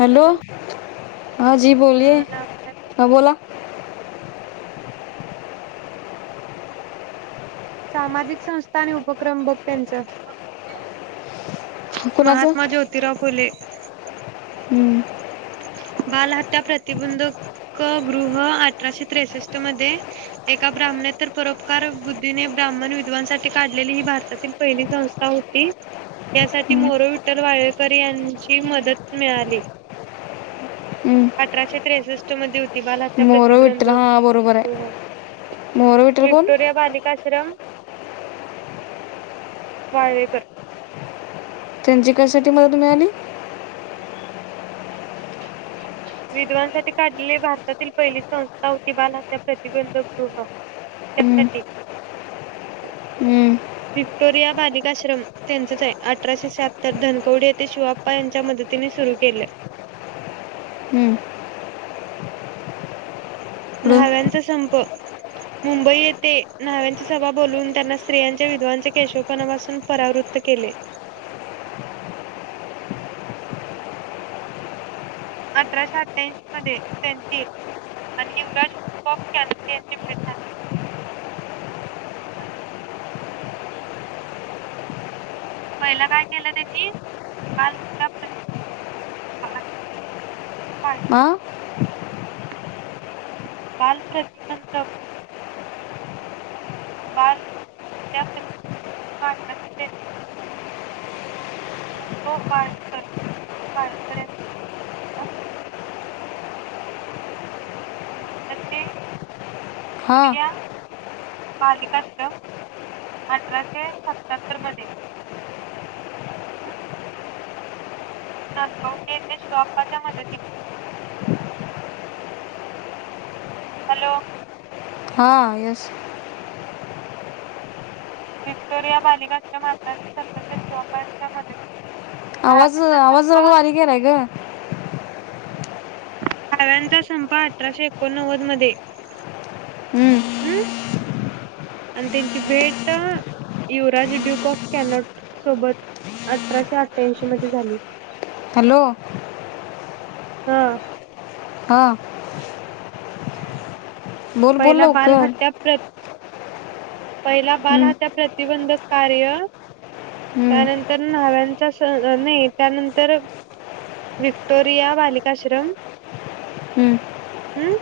Hello हां जी बोलिए हा लाभला हं बोला. सामाजिक संस्था आणि उपक्रम बघ त्यांचा ह कोणाचं ज्योतिराव फुले हं. बालहत्या प्रतिबंधक गृह अठराशे त्रेसष्ट मध्ये एका ब्राह्मणेेतररोपकार बुद्धीने ब्राह्मण विद्वांसाठी काढलेली ही भारतातील पहिली संस्था होती. यासाठी मोरो विठल वाळेकर यांची मदत मिळाली. हम्म. अठराशे त्रेसष्ट. बाल हत्या मोहरा विठ्ठल हा बरोबर प्रतिबंधक आहे मोहरा विठ्ठल कोण विक्टोरिया बालिक आश्रम वाळवे करत. त्यांची कशासाठी मदत मिळाली. विधवांसाठी काढलेली भारतातील पहिली संस्था होती बालहत्या प्रतिबंधक गृह हम्म. त्यासाठी हम्म. विक्टोरया बालिकाश्रम त्यांचच आहे अठराशे शहत्तर धनकवडी येथे शिवाप्पा यांच्या मदतीने सुरु केलं. हम्म. पुढं न्हाव्यांचा संप मुंबई येथे नाव्यांची सभा बोलून त्यांना स्त्रियांच्या विधवांच्या केशवपणापासून परावृत त केले. [unintelligible] अठराशे अठ्याऐंशी मध्ये त्यांची आणि युवराज बॉन यांची भेट झाली. पहिलं काय केलं त्यांनी बाल प्रती [unintelligible] हां. बाल प्रतिबंधक बाल त्यासाठी [unintelligible] [unintelligible] यांचा तथे हा प्रिया बालिकाश्रम अठराशे सत्याहत्तर मध्ये नांदगवडी येेते श्टॉपाच्या मदतीने हॅलो. हा येस. विक्टोरिया बालिका मारतःच्या शेवा का? आवाज आवाज र वारी केलाय ग. न्हाव्यांचा संपा अठराशे एकोणनव्वद मध्ये हम्म. हम्. आणि त्यांची भेट युवराज ड्यूक ऑफ कॅनट सोबत अठराशे अठ्ठ्यांशी मध्ये झाली. हॅलो. हा. हा. बोल बोल पहिला बाल लवकर हत्या. पहिला बाल हम्म, हत्या प्रतिबंधक कार्य. हम्म, त्यानंतर न्हाव्यांचा नाही त्यानंतर विक्टोरिया बालिकाश्रम हम्म. हम्म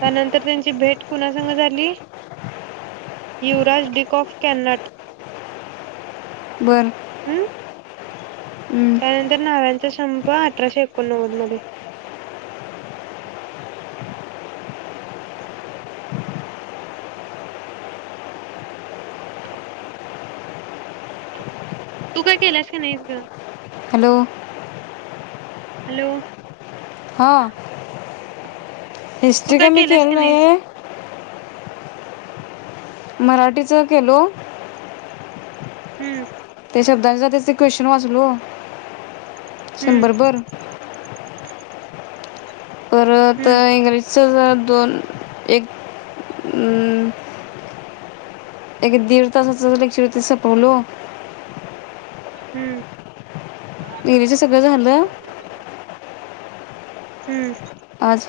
त्यानंतर त्यांची भेट कुणासंग झाली. युराज डीक ऑफ कॅनट बर. हम् हम्म. त्यानंतर नाव्यांचा संप अठराशे एकोणनव्वद मध्ये तू का केलास का नाहीस ग. हॅलो! हॅलो! हां तू हिस्ट्री का काय मी केलास केलं नाही नाहीस आहे. मराठीचा केलो. हम्म. त्या शब्दांचा त्याचे क्वेशचन वाचलो हम्म शंभरभर परत हम्म इंग्रजीचं जर दोन एक एक दीड तसा एक चतीस पलो हम्म. मेरीचं सगळं झालं. [inaudible] हम्म आज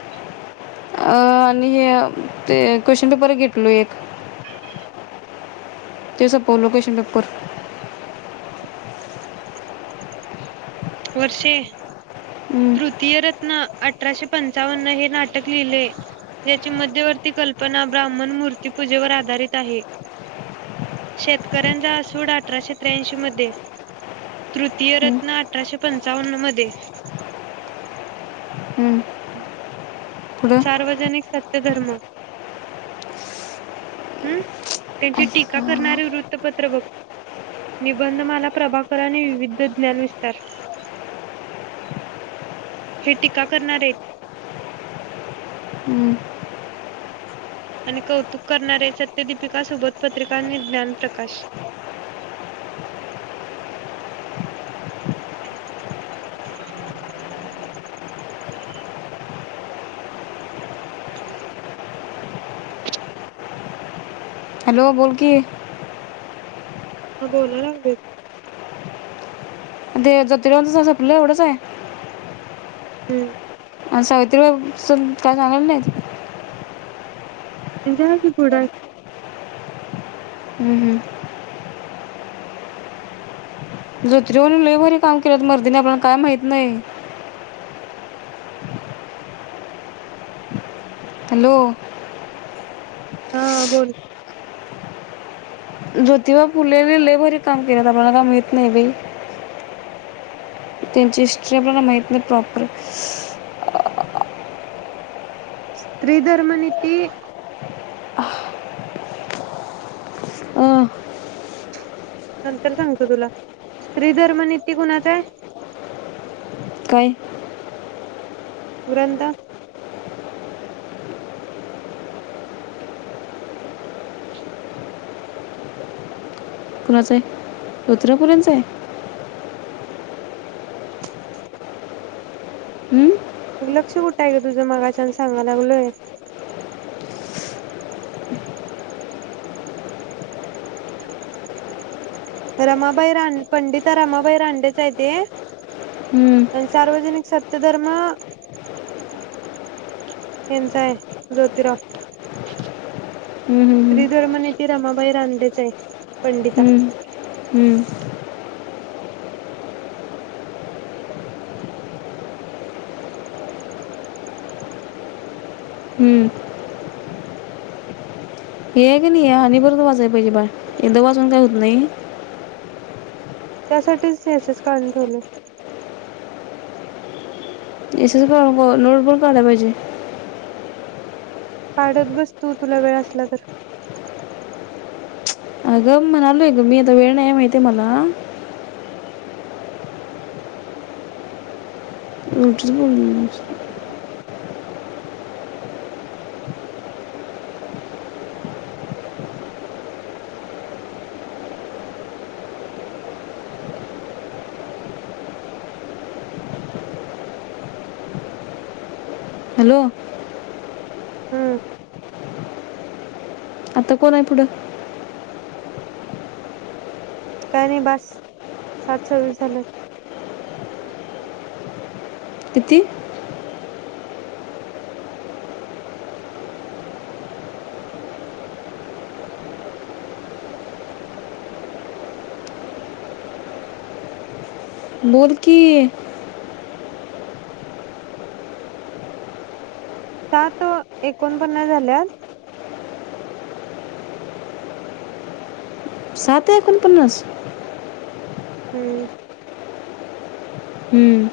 अ आणि हे ते क्वेशन पेपर घेतलो एक ते सपो लोकेशनपूर. वर्षे हम्म, तृतीय रत्न अठराशे पंचावन्न हे नाटक लिहिले. याची मध्यवर्ती कल्पना ब्राह्मण मूर्तीपूजेवर आधारित आहे. शेतकऱ्यांचा आसूड अठराशे त्याशी.. तृतीय हम्म, रत्न अठराशे पंचावन्न मध्ये हम्म. पुढं सार्वजनिक सत्य धर्म. हम्म त्यांची टीका करणारे वृत्तपत्र बघ. निबंध माला प्रभाकर आणि विविध ज्ञान विस्तार. हे टीका करणार आहेत. हम्म. आणि कौतुक करणारे सत्यदीपिका सोबत पत्रिका आणि ज्ञान प्रकाश [inaudible] हॅलो बोलकी. ह बोलाय लागल. ते जत राहं आपलं एवढंच आहे. हम्म. सावित्रीबाब काय सांगलं नाहीत. ज कि पुुडा. हम्म हम्म. जोत्रीेवरून ललेबर हे काम केलंत मर्दीिने आपल्याला काय माहत नाही. हॅलो! हा बोल. ज्योतिबा फुले लय भारी काम केलेत बाई ती मला काय माहित नाही बाई. त्यांची हिस्ट्री आपल्याला माहित नाही प्रॉपर स्त्री धर्मनिती. अ नंतर सांगतो तुला स्त्रीधर्म निती कुणाचा आहे. काय? ग्रंथ. कुणाचं आहे? स्त्रोत्र कुणाच आहे? हम्म. लक्ष कुठं आहे काग तुझं मगाच्यान सांगाय लागलोय. रमाबाई रान पंडित रमाबाई रांडेच आहे ते. हम्म. अन सार्वजनिक सत्यधर्म ह्यांच आहे ज्योतिराव. हम्म, हम्म, श्रीधर्मनीती रमाबाई रानडे पंडिता. हम्म. हम्म. हम्म. हे का नाही आणि परत वाचाय पाहिज बा एकदा वाचून काय होत नाही. त्यासाठीच यस, यस काढून ठवले. येसेच काय नोट पण कढल्या पाहिजे. काढत बस तू तुला वेळ असला तर. अग म्हणालोय ग मी आता वेळ नाही माहितीे आहे मला. उठच बोल हॅलो. हम्म. आता कोण आहे पुढं? काय नाही बास सात सव्वीस झालत. किती? बोल की. सात एकोणपन्नास झाल्यात. सात एकोणपन्नास. हम्म... हम्म..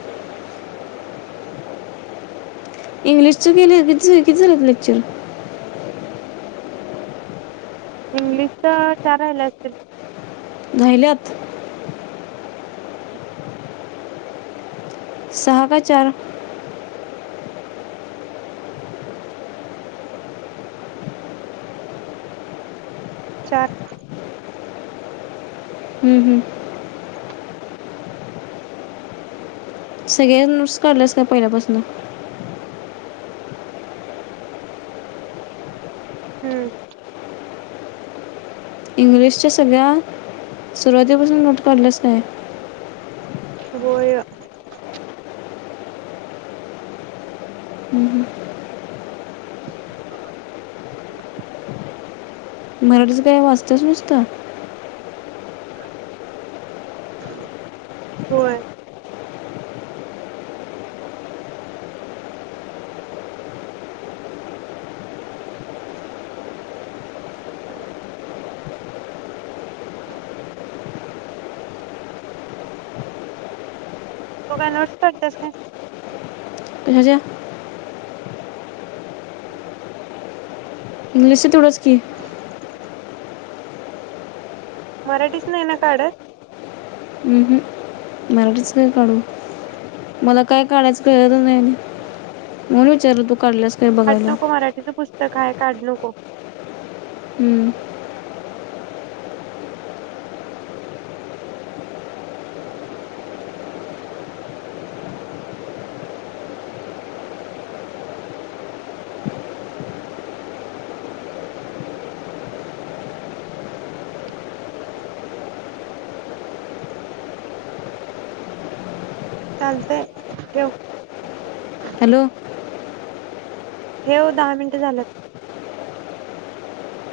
इंग्लिशचं केले किती, किती झालेत लेक्चर? इंग्लिश चार राहिला असतील. राहिल्यात? सहा का चार? चार. हम्म, हम्म. सगळे नोट्स काढल्यास का पहिल्या पासन? हम्म. इंग्लिशच्या सगळ्या सुरुवातीपासून नोट्स काढल्याच काय? होय. [unintelligible] मराठीच काय वाचतेस नुसतं? होय. तु काय नोट्स पडतेस काय? ह्या ज्या हम्... [unintelligible] इंग्लिशच तेवढच की. मराठीच नाही ना काढत? हम्म, हुं मराठीच काय काढू मला काय काढायचं? कळतच नाही म्हणून विचारल तू कढलस. काढु नको मराठीचं पुस्तक आहे काढु नको. हम्म.. ह. [unintelligible] चालतय ठेव. हॅलो. ठेव दहा मिनिट झाल्यात..